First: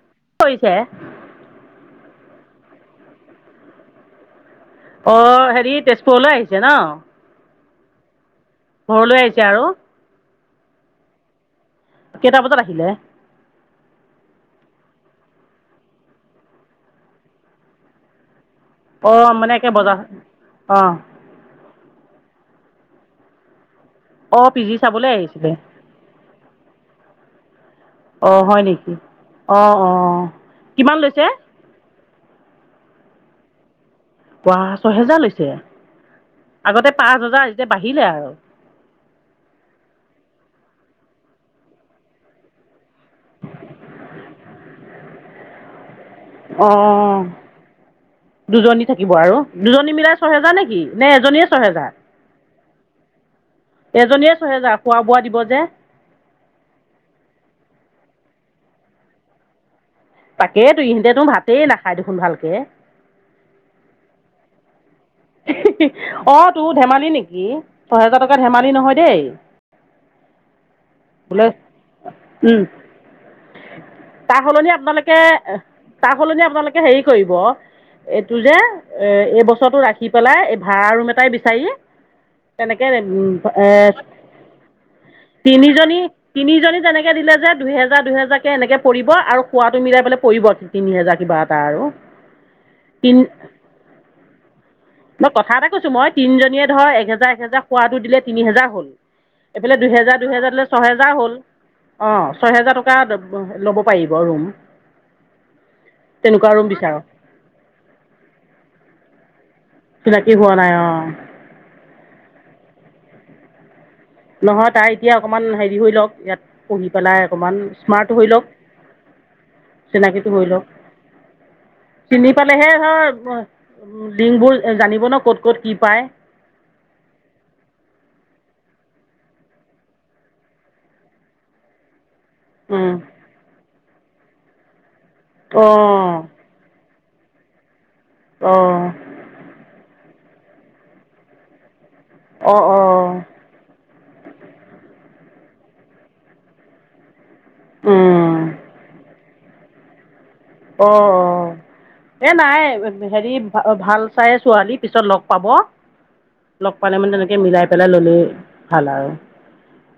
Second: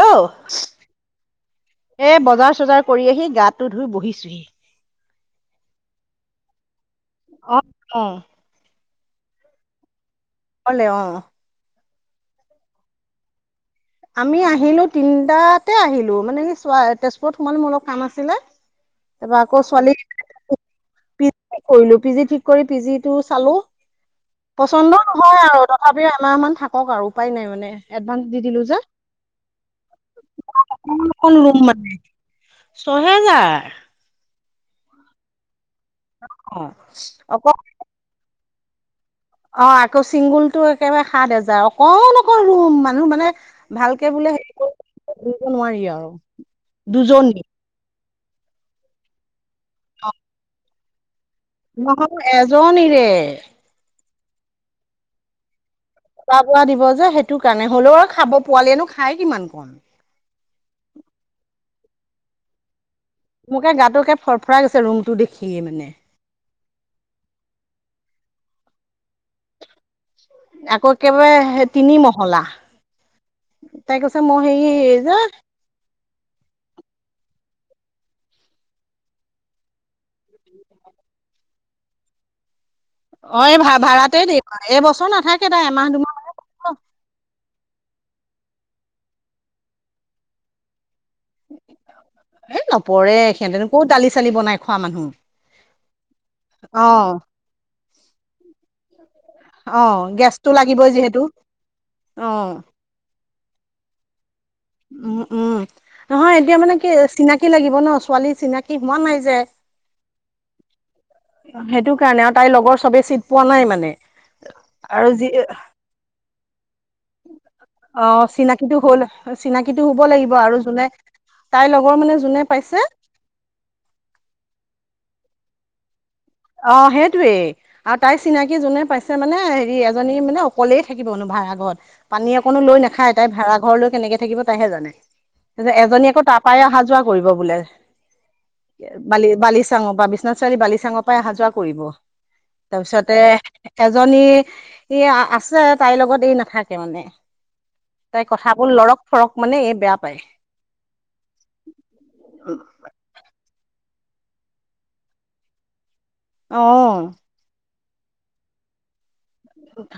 Hello কৰিছে এ বজা চজাৰ কৰি আহি গাটো ধুই বহিছোহি। অ হেৰি তেজপুৰলৈ আহিছে ন? অ-অ। ঘৰলৈ আহিছে আৰু। পলে অ। কেইটা বজাত আহিলে? আমি আহিলো তিনটাতে আহিলো, মানে চোৱা তেজপুৰত সোমালো মোৰ অলপ কাম আছিলে। অ তাৰপা মানে আকৌ একে ছোৱালী বজাৰ অ পিজি কৰিলো, পিজি ঠিক কৰি পি জি টো চালো। অ। পি জি পচন্দ চাবলৈ নহয় আহিছিলে আৰু তথাপিও এমাহমান থাকক আৰু উপায় নাই মানে অ এডভান্স দি হয় দিলো যে। নেকি অ, অ। কিমান অকণ লৈছে? অকণ লুম মানে ছহেজাৰ। পোৱা ছহেজাৰ লৈছে! অ আগতে পাঁচ অক হেজাৰ এতিয়া বাঢ়িলে আৰু। অ আকৌ চিংগুলটো একেবাৰে সাত হাজাৰ। অকণ অকণ ৰুম মানে। মানুহ মানে ভালকে বোলে হেৰিব নোৱাৰি আও। অ দুজনী। দুজনী থাকিব আৰু দুজনী মিলাই ছহেজাৰ নেকি? নে এজনীয়ে ছহেজাৰ? জনীৰে এজনীয়ে ছহেজাৰ। খোৱা বোৱা দিব যে। খোৱা বোৱা দিব যে, সেইটো কাৰণে। হ'লেও আৰু খাব পোৱালিয়েনো খাই কিমান কণ? তাকেটো। ইহেঁতেটো ভাতেই নাখাই দেখোন ভালকে। তোকে গাটোকে ফৰফৰাই গৈছে। ৰুম অ তোৰ ধেমালি নেকি ছহেজাৰ টকা ধেমালি নহয় দেই। আকৌ বোলে একেবাৰে তিনি মহলা। উম, তাই কৈছে মই তাৰ হেৰি সলনি এই যে আপোনালোকে, তাৰ সলনি আপোনালোকে হেৰি কৰিব। এইটো যে এ এই বছৰটো ৰাখি পেলাই এই ভাড়া ৰুম এটাই বিচাৰি তেনেকে অ এই এ ভা ভাড়াতে দিম এই বছৰ নাথাকে তাই এমাহ তিনিজনী দুমাহ তিনিজনী তেনেকে দিলে যে দুহেজাৰ দুহেজাৰ কে এনেকে পৰিব আৰু খোৱাটো মিলাই পেলাই পৰিব তিনি হেজাৰ। কিবা এটা আৰু। এ নপৰে তিন সিহঁতেনো ক'ত দালি চালি বনাই খোৱা মানুহ মই কথা এটা কৈছো মই তিনিজনীয়ে অ ধৰ এ হেজাৰ একহেজাৰ খোৱাটো দিলে তিনি হেজাৰ হ'ল এইফালে অ দুহেজাৰ, গেছটো দুহেজাৰলে লাগিবই ছহেজাৰ যিহেতু হল। অ ছয়হেজাৰ টকা ল'ব পাৰিব ৰুম। উম, উম। নহয় তেনেকুৱা এতিয়া ৰুম মানে কি বিচাৰক চিনাকি লাগিব ন? ছোৱালী চিনাকী হোৱা নাই যে। চিনাকি হোৱা নাই অ। সেইটো কাৰণে আৰু তাইৰ লগৰ চবে চিট পোৱা নাই মানে। নহয় তাই আৰু এতিয়া যি অকমান হেৰি হৈ লওক ইয়াত। পঢ়ি পেলাই অকণমান অ স্মাৰ্ট হৈ লওক চিনাকিটো হ'ল চিনাকিটো হ'ব লাগিব চিনাকিটো হৈ আৰু লওক। যোনে তাইৰ লগৰ মানে চিনি যোনে পালেহে পাইছে ধৰ লিংবোৰ জানিব ন ক'ত ক'ত কি পায়? অ সেইটোৱেই। আৰু তাইৰ চিনাকি যোনে পাইছে মানে হেৰি এজনী মানে অকলেই থাকিব অনুভব। য় আগত পানী অকনো অঁ লৈ নাখায় তাই ভাড়া ঘৰ লৈ কেনেকে থাকিব তাইহে জানে এজনী আকৌ তাৰ পৰাই অহা যোৱা। কৰিব বোলে। অঁ অঁ বালি- বালিচাঙৰ বা বিশ্বনাথ চাৰিআলি বালিচাঙ পাই আহা-যোৱা কৰিব। অহ অহ। এজনী ই আছে তাইৰ লগত এই নাথাকে মানে। তাই কথাবোৰ লৰক-ফৰক মানে এ বেয়া পায়। অহ অহ এ নাই হেৰি। ভাল চাই ছোৱালী পিছত লগ পাব লগ পালে অ মানে তেনেকে মিলাই। পেলাই ল'লে, ভাল আৰু।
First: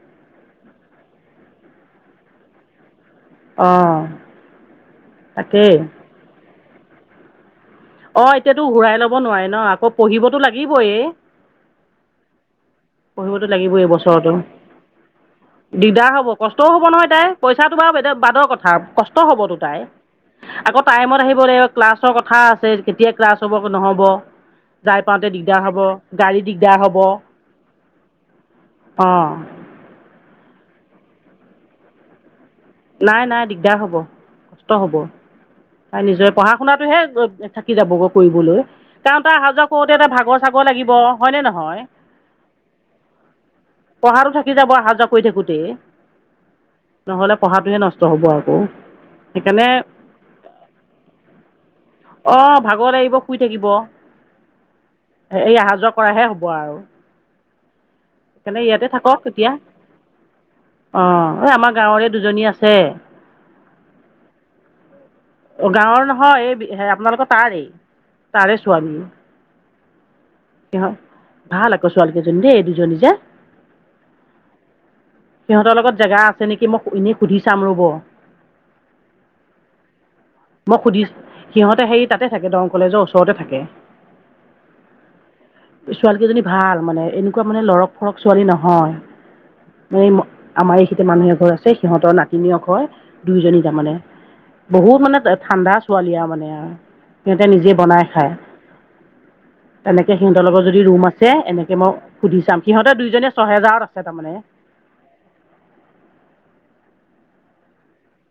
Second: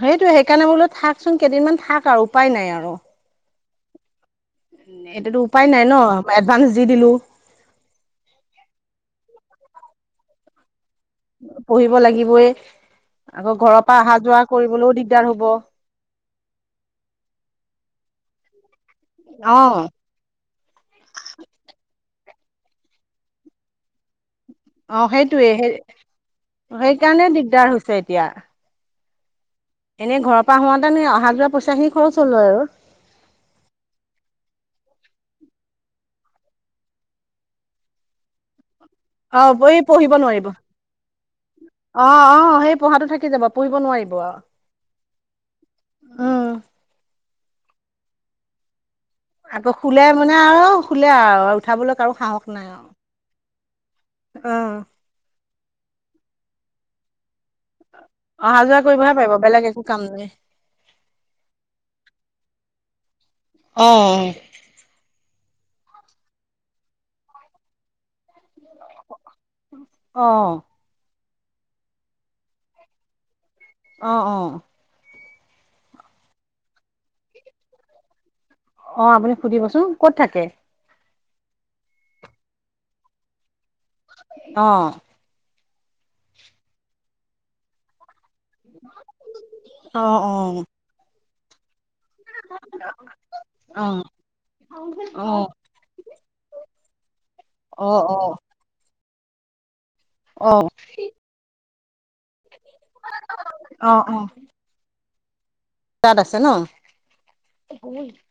সেইটো সেইকাৰণে বোলো থাকচোন কেইদিনমান থাক আৰু উপায় নাই আৰু। অ এইটোতো উপায় তাকেই নাই ন মই এডভান্স দি দিলো। অ এতিয়াতো ঘূৰাই ল'ব নোৱাৰে ন আকৌ পঢ়িবতো লাগিবয়ে। পঢ়িব লাগিবয়ে। পঢ়িবতো আকৌ লাগিবই ঘৰৰ এই পৰা বছৰতো অহা-যোৱা কৰিবলৈও দিগদা দিগদাৰ হ'ব কষ্টও হ'ব নহয় তাই পইচাটো বাও বাদৰ কথা। কষ্ট হবতো অ তাই। আকৌ টাইমত আহিব লাগিব, ক্লাছৰ ক কথা আছে কেতিয়া ক্লাছ হ'ব নহ'ব। অ যাই পাওঁতে সেইটোয়ে দিগদাৰ সেই হ'ব, গাড়ী দিগদাৰ হব। সেইকাৰণে দিগদাৰ হৈছে এতিয়া। অ'। এনে ঘৰৰ পৰা হোৱাতেনে অহা-যোৱা পইচাখিনি খৰচ হ'ল হয় বাৰু। নাই - নাই, দিগদাৰ হ'ব। কষ্ট হ'ব। তাই নিজৰে পঢ়া শুনাতটোহে থাকি যাবগৈ কৰিবলৈ। তাৰ অ অহা যোৱা এই কৰোঁতে এটা পঢ়িব ভাগৰ নোৱাৰিব চাগৰ লাগিব হয়নে নহয়। অ অ সেই পঢ়াটো থাকি যাব পঢ়িব নোৱাৰিব পঢ়াটো আৰু থাকি যাব আহা-যোৱা কৰি থাকোঁতে। উম নহ'লে পঢ়াটোয়ে নষ্ট হ'ব আকৌ। আকৌ সেইকাৰণে- শুলে মানে আৰু শুলে আৰু উঠাবলৈ কাৰো সাহস অ' নাই আৰু ভাগৰ লাগিব, শুই থাকিব। অ এই অহা যোৱা কৰাহে হ'ব আৰু। অহা সেইকাৰণে যোৱা ইয়াতে কৰিবহে থাকক পাৰিব এতিয়া বেলেগ একো কাম নাই অহ আমাৰ গাঁৱৰে। আজি আছে। অ'। অ' গাঁৱৰ নহয়, এই হে- আপোনালোকৰ তাৰেই। তাৰে ছোৱালী। অহ। সিহঁত ভাল আকৌ ছোৱালী কেইজনী দেই, এই দুজনী যে। অ' - অ'। সিহঁতৰ লগত জেগা আছে নেকি মই এনেই সুধি চাম ৰব অ' আপুনি সুধিবচোন। ক'ত থাকে? মই সুধি সিহঁতে হেৰি তাতে থাকে দং কলেজৰ ওচৰতে থাকে। অহ ছোৱালী কেইজনী ভাল, মানে এনেকুৱা মানে লৰক-ফৰক ছোৱালী নহয় আমাৰ এই অ', অ', আমাৰ এইখিনিতে মানুহ এঘৰ আছে। সিহঁতৰ নাতি আকৈ দুইজনী তাৰমানে। অ', বহুত মানে অ', ঠাণ্ডা ছোৱালী আৰু মানে সিহঁতে নিজে অ', বনাই অ'। খায়। তেনেকে সিহঁতৰ লগৰ অ', যদি ৰুম আছে এনেকে মই সুধি চাম। সিহঁতে দুইজনীয়ে ছহেজাৰত অ', আছে অ', তাৰমানে। তাত আছে ন।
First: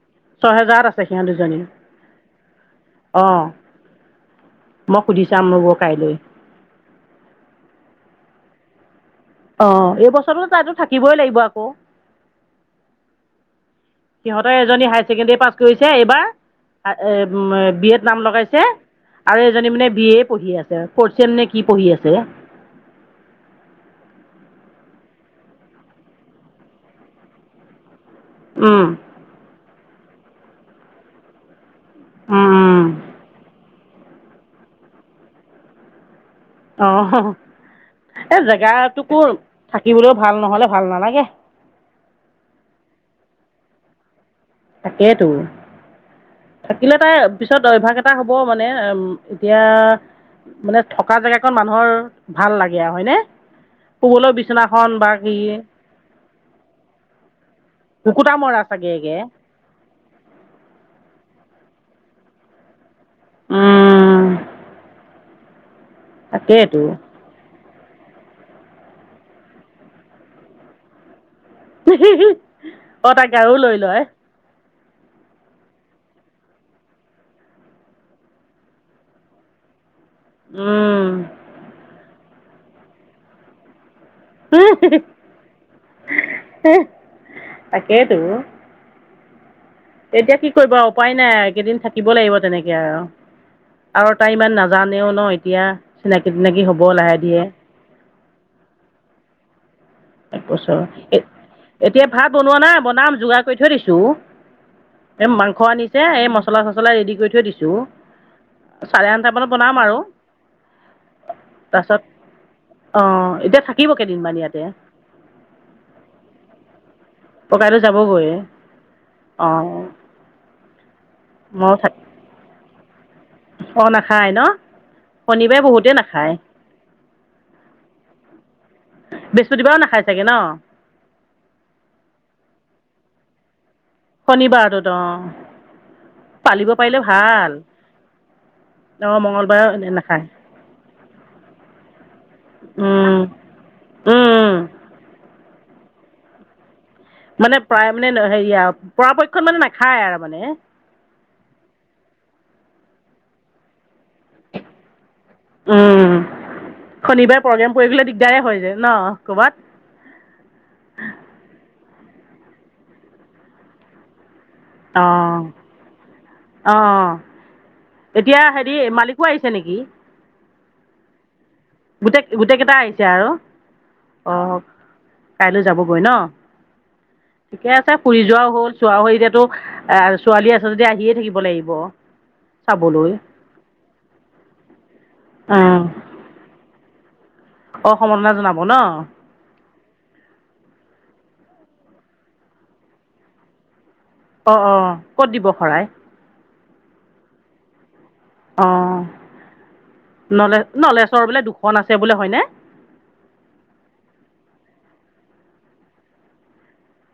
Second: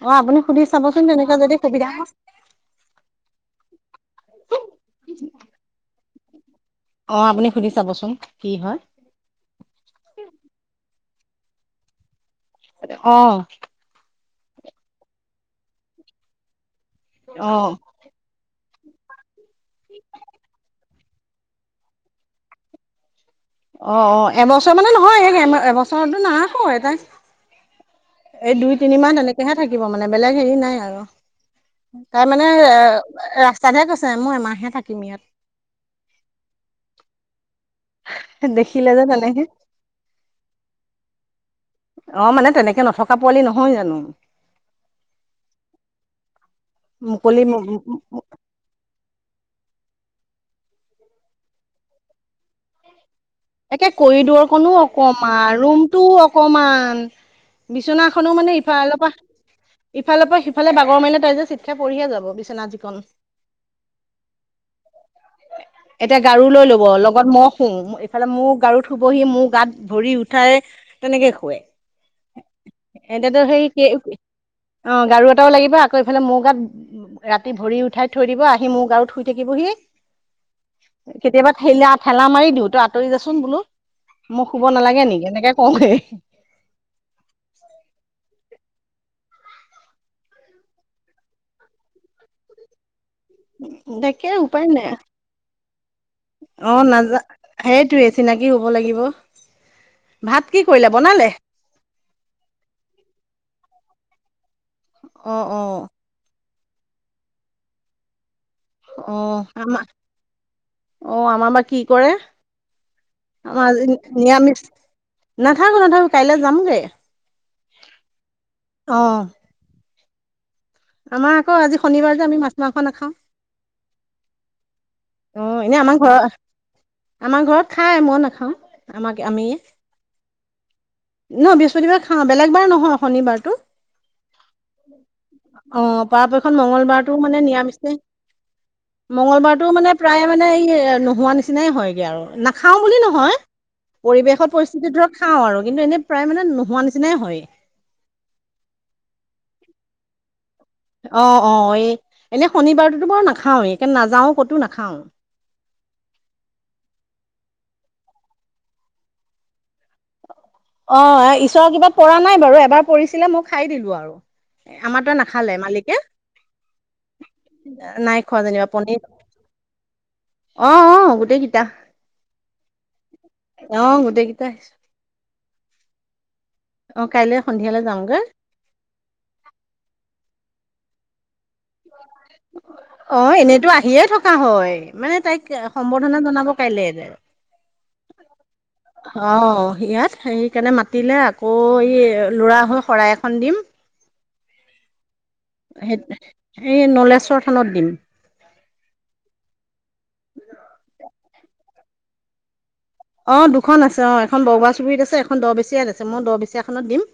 অ আপুনি সুধি ছহেজাৰত আছে চাবচোন সিহঁত তেনেকুৱা যদি দুজনী সুবিধা হয় অ মই সুধি চাম ৰব কাইলৈ। অহ আপুনি সুধি চাবচোন কি হয়। অ' এই বছৰটো তাইতো থাকিবই লাগিব আকৌ। অ'। সিহঁতৰে এজনী হায়াৰ ছেকেণ্ডৰী পাছ কৰিছে এইবাৰ, অ', অ', এ বি এত নাম লগাইছে। আৰু এজনী মানে বি এ পঢ়ি আছে। ফৰ চেম নে কি পঢ়ি আছে। অ' অ' এবছৰ মানে নহয় এবছৰতো নাৰাখোয়ে তাইক। এই দুই, তিনি মাহ তেনেকেহে থাকিব মানে, বেলেগ হেৰি নাই আৰু। তাৰ মানে ৰাস্তাতহে কৈছে। মই এমাহহে থাকিম ইয়াত। অ হ হ এ দেখিলে যে জেগাটোকো তেনেকে থাকিবলৈ ভাল নহলে ভাল নালাগে। অ মানে তেনেকে নথকা পোৱালি নহয় জানো। তাকেতো থাকিলে তাই পিছত মুকলি অভ্যাস এটা হ'ব মানে, উম। এতিয়া মানে থকা জেগাকণ মানুহৰ ভাল লাগে আৰু হয়নে? একে শুবলৈ কৰিডৰকনো বিচনাখন বা কি অকমান, ৰুমটোও অকমান বিচনাখনো কুকুটা মানে মৰা ইফালৰ পা চাগেগে ইফালৰ পৰা সিফালে বাগৰ মাৰিলে তাই যে চিৎ খাই পৰিহে যাব বিচনা যিকণ। উম। এতিয়া গাৰু লৈ ল'ব, তাকেইতো লগত মই শুম। ইফালে মোৰ গাৰুত শুবহি। মোৰ গাত ভৰি উঠাই তেনেকে শুৱে। [unintelligible] অ' তাই গাৰো সেই লৈ লয় [unintelligible] অ' গাৰু এটাও লাগিব। আকৌ ইফালে মোৰ গাত ৰাতি ভৰি উঠাই থৈ দিব, আহি মোৰ গাৰুত শুই থাকিব। [unintelligible] উম কেতিয়াবা ঠেইলা - ঠেলা মাৰি দিও তই আঁতৰি যাচোন বোলো। মোক শুব নালাগে নেকি এনেকে কওঁগে। তাকেটো। এতিয়া কি কৰিব আৰু উপায় নাই আৰু এইকেইদিন থাকিব লাগিব তেনেকে আৰু। আৰু তাকে তাই ইমান উপায় নাই নাজানেও ন এতিয়া। চিনাকি থিনাকি হ'ব লাহে ধিৰে। চিনাকী হ'ব লাগিব। [inaudible] এক ভাত কি বছৰ, কৰিলে বনালে? এতিয়া ভাত বনোৱা নাই বনাম যোগাৰ কৰি থৈ দিছো। এই অ', মাংস অ'। আনিছে এই মছলা চচলা ৰেডি কৰি থৈ দিছোঁ চাৰে আঠটা অ', মানত বনাম আমাৰ আৰু। অ আমাৰ বা কি তাৰপাছত কৰে? অঁ অ এতিয়া আজি থাকিব কেইদিনমান ইয়াতে নিৰামিষ। নাথাকো, নাথাকো। কাইলৈ যামগে। ককাইদেউ যাবগৈ, অ', অ'। আমাৰ আকৌ আজি শনিবাৰ যে আমি মাছ মাংস নাখাওঁ। অঁ নাখায় ন শনিবাৰে অ' এনে বহুতে আমাৰ ঘৰৰ নাখায় আমাৰ ঘৰত খাই, মই নাখাওঁ। আমাক আমি বৃহস্পতিবাৰেও নাখায় চাগে ন বৃহস্পতিবাৰ খাওঁ বেলেগ বাৰ নহয় শনিবাৰ। শনিবাৰটোত অ'। অ', পৰাপক্ষত পালিব পাৰিলে মঙ্গলবাৰটো মানে ভাল। নিৰামিষে অ মঙ্গলবাৰটো মঙ্গলবাৰৰ মানে [unintelligible] প্ৰায় মানে এই নোহোৱা নিচিনাই হয়গে আৰু। নাখাও বুলি উম নহয়, উম পৰিৱেশত পৰিস্থিতি ধৰক খাওঁ আৰু কিন্তু এনেই প্ৰায় মানে নোহোৱা নিচ মানে প্ৰায় মানে হেৰিয়া পৰাপক্ষত মানে নাখায় আৰু মানে। অ' অ' এই এনে শনিবাৰটোতো বাৰু নাখাওঁৱে। নাযাওঁ ক'তো নাখাওঁ। উম শনিবাৰে প্ৰগ্ৰেম কৰি দিলে দিগদাৰে হয় যায় ন' ক'বাত? অ' ঈশ্বৰৰ কিপাত পৰা নাই বাৰু, এবাৰ পৰিছিলে মই খাই দিলো আৰু। আমাৰটোৱে নাখালে মালিকে। নাই অ' এতিয়া খোৱা যেনিবা হেৰি পনীৰ মালিকো আহিছে নেকি? অ' অ' গোটেকিটা। গোটে গোটেকেটা আহিছে আৰু, গোটেইকেইটা অ' আহিছো, কাইলৈ যাবগৈ ন? অ', কাইলৈ ঠিকে সন্ধিয়ালৈ আছে ফুৰি যামগৈ যোৱাও হ'ল চোৱা হৈ এতিয়াতো এ ছোৱালী আছে যদি আহিয়ে থাকিব। আহিব। অ' এনেইতো আহিয়ে থকা হয় মানে তাইক অঁ সম্বৰ্ধনা জনাব। কাইলে যে সম্বৰ্ধনা জনাব ন অ, ইয়াত সেইকাৰণে মাতিলে। আকৌ এই ল'ৰা হৈ শৰাই এখন দিম অ' অ' ক'ত দিব শৰাই। সেই এই নলেশ্বৰ থানত দিম। অ' নলেজ নলেজৰ বোলে দুখন আছে বোলে হয়নে? অ, দুখন আছে অ, এখন বৰুৱা চুবুৰীত আছে, এখন দহ বেচীয়াত আছে মই দহ বেচীয়াখনত দিম।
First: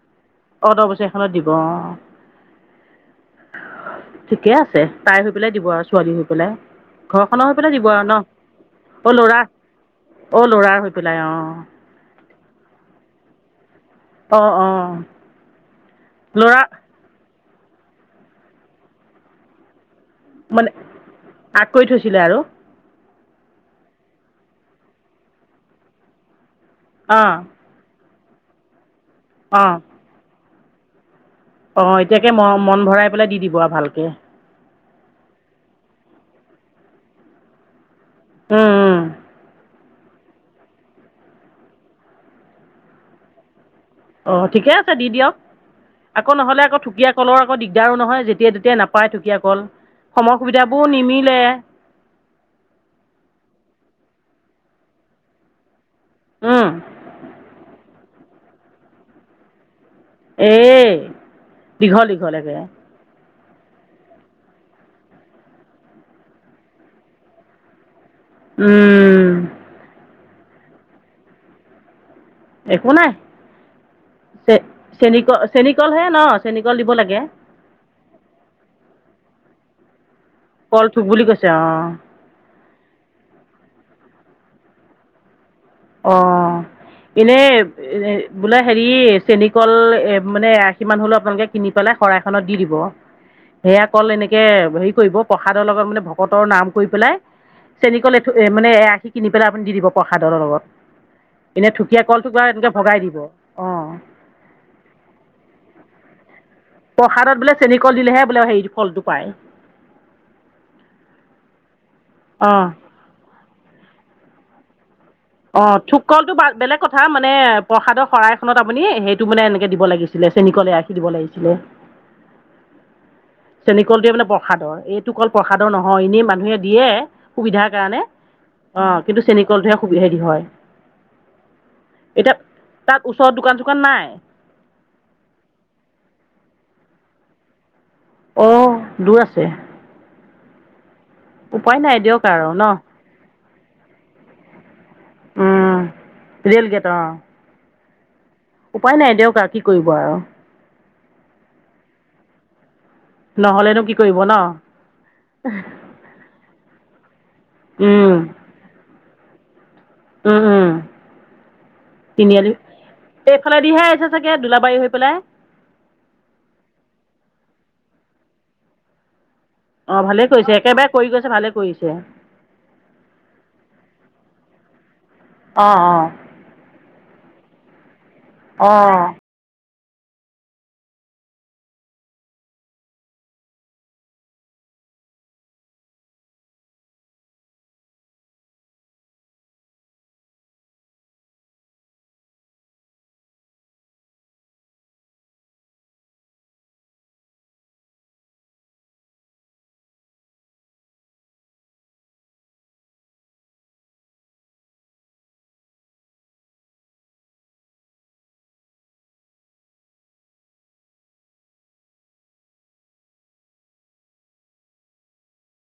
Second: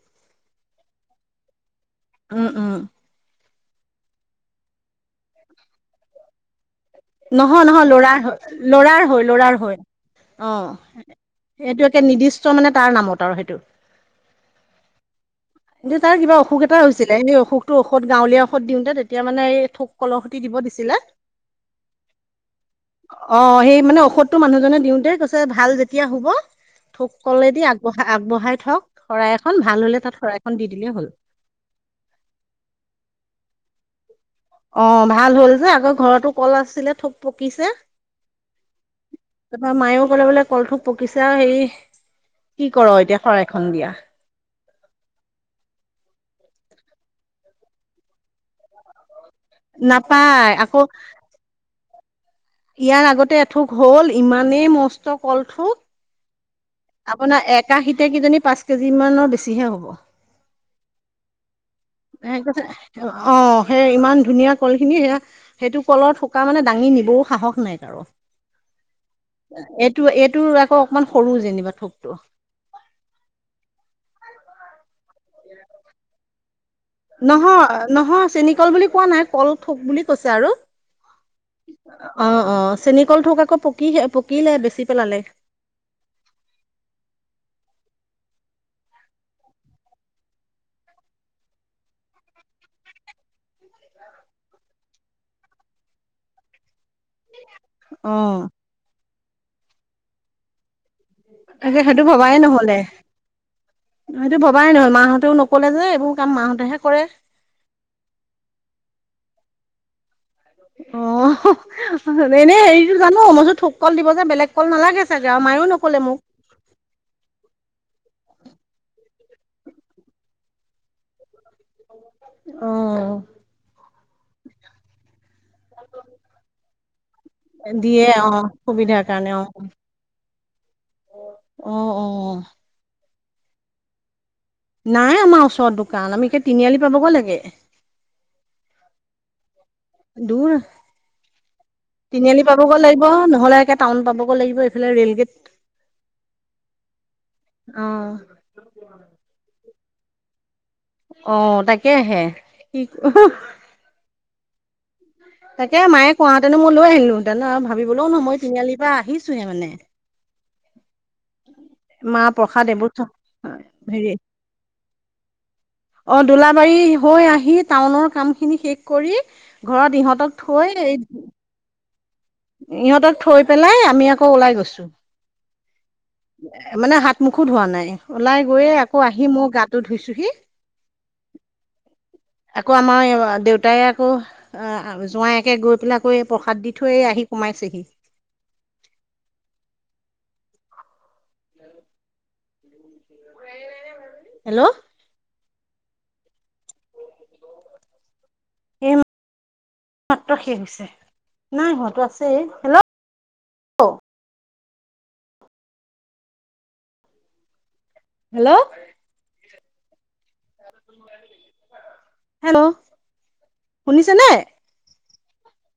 অ, দহ বছৰ এখনত দিব অ, উম উম ঠিকে আছে, তাই হৈ পেলাই দিব আৰু ছোৱালী হৈ পেলাই। ঘৰখনৰ হৈ নহয়- পেলাই নহয় দিব আৰু ন লৰাৰ- লৰাৰ হৈ - লৰাৰ হৈ। অঁ অ, ল'ৰাৰ হৈ পেলাই অঁ সেইটো একে নিৰ্দিষ্ট মানে তাৰ নামত আৰু সেইটো। অঁ অঁ কিন্তু তাৰ কিবা ল'ৰা অসুখ এটা হৈছিলে এনে অসুখ। টো ঔষধ গাঁৱলীয়া ঔষধ দিওঁতে তেতিয়া মানে এই থোক কলহৰ সুতি দিব দিছিলে। ছিলে আৰু। অ, সেই মানে ঔষধটো মানুহজনে দিওতে কৈছে ভাল যেতিয়া হব থোক অঁ কলেদি আগবঢাই আগবঢ়াই থক শৰাই এখন ভাল হলে তাত শৰাই এখন দি দিলেই হ'ল। অ, এতিয়াকে ম মন ভৰাই পেলাই দি দিব আৰু ভালকে অ' ভাল হ'ল যে আগৰ ঘৰতো কল আছিলে থোক পকিছে। উম - উম। তাৰপৰা মায়েও ক'লে বোলে কলথ পকিছো হেই কি কৰ এতিয়া শৰাইখন দিয়া। অ' ঠিকে আছে দি দিয়ক। আকৌ নহ'লে আকৌ ঠুকীয়া কলৰ দিগদাৰো নহয় যেতিয়া তেতিয়া নাপায়। ঢুকীয়া সময় নাপায় আকৌ সুবিধাবোৰ নিমিলে। ইয়াৰ আগতে এথোক হল ইমানেই মস্ত উম, কলথোক আপোনাৰ এককাশীতে কিজানি পাঁচ কেজি মানৰ বেছিহে হ'ব। এ দীঘল- দীঘল একে কৈছে অ, সেই ইমান ধুনীয়া কলখিনি সেয়া সেইটো কলৰ থোকা মানে দাঙি নিবও সাহস নাই কাৰো। এইটো - এইটোৰ আকৌ অকমান সৰু যেনিবা থোকটো একো নাই চ চেনী চেনি কলহে ন? চেনিকল দিব লাগে। নহয় ছে আৰু কল থোক বুলি কৈছে অঁ অ' অ' চেনিকল থোক আকৌ পকি পকিলে বেছি পেলালে। অ', এনেই এ বোলে হেৰি চেনিকল এ মানে এ আশী মান হলেও আপোনালোকে কিনি পালে শৰাই খনত দি দিব সেয়া অকল এনেকে হেৰি কৰিব প্ৰসাদৰ লগত মানে ভকতৰ নাম কৰি পেলাই চেনিকল অ এ মানে এআখি কিনি পেলাই আপুনি দি দিব প্ৰসাদৰ লগত। এনে তাকে সেইটো ঢুকীয়া কলটো ভবাই বাৰু এনেকে নহলে। ভগাই দিব অঁ সেইটো ভবাই নহয়। মাহঁতেও নকলে যে এইবোৰ কাম মাহতে প্ৰসাদত বোলে। চেনিকল দিলেহে বোলে হেৰি ফলটো পায়। অ, এনে অঁ হেৰিতো জানো মইছো থোক কল দিব যে বেলেগ কল নালাগে। চাগে আৰু মায়েও অ' নকলে থোক মোক কলটো বেলেগ কথা মানে প্ৰসাদৰ শৰাই আপুনি সেইটো মানে এনেকে দিব লাগছিলে চেনীকলে আহখি দিব লাগিছিল। আহ কলটো বোলে বৰসাদৰ এইটো ক প্ৰসাদৰ নহয় এনেই মানুহে দিয়ে সুবিধাৰ কাৰণে দিয়ে অ অ, সুবিধাৰ কিন্তু কাৰণে অ চেনিকল টোৱে অ অ এতিয়া তাত ওচৰত দোকান চোকান নাই? নাই আমাৰ ওচৰত দোকান আমি সেই তিনিআলি পাবগৈ লাগে। অ, দূৰ আছে। দূৰ আছে, উপায় নাই দিয়ক তিনিআলি আৰু ন পাবগৈ লাগিব নহ'লে একে টাউন পাবগৈ লাগিব। এইফালে ৰেলগেট উম ৰেলগেট অঁ। অঁ। উপায় নাই দিয়ক আৰু কি কৰিব আৰু। অ তাকেহে। কি নহলেনো কি কৰিব ন? তাকে মায়ে কোৱাহেঁতেন মই লৈ আহিলো হেতেন ন আৰু ভাবিবলৈও উম, ন মই তিনিআলিৰ পৰা আহিছোহে মানে। উম উম। মাহ তিনিআলি প্ৰসাদ এইবোৰ এইফালেদিহে আহিছে হেৰি চাগে দোলাবাৰী হৈ পেলাই? অ দোলাবাৰী হৈ আহি টাউনৰ কাম খিনি শেষ কৰি ঘৰত অ' ভালেই ইহঁতক কৰিছে থৈ একেবাৰে এই কৰি গৈছে ভালে কৰিছে ইহঁতক থৈ পেলাই আমি আকৌ ওলাই গৈছো। অ' অ' মানে হাত মুখো ধুৱা হোৱা নাই ওলাই গৈয়ে আকৌ অ' আহি মই গাটো ধুইছোঁহি। [inaudible] আকৌ আমাৰ দেউতাই আকৌ জোঁৱাইকে গৈ পেলাই এই প্ৰসাদ দি থৈ আহি সোমাইছেহি। [inaudible] হেল্ল'! এ মাত্ৰ শেষ হৈছে, নাই হোৱাটো আছেই। হেল্ল'! হেল্ল'! হেল্ল' শুনিছে নে?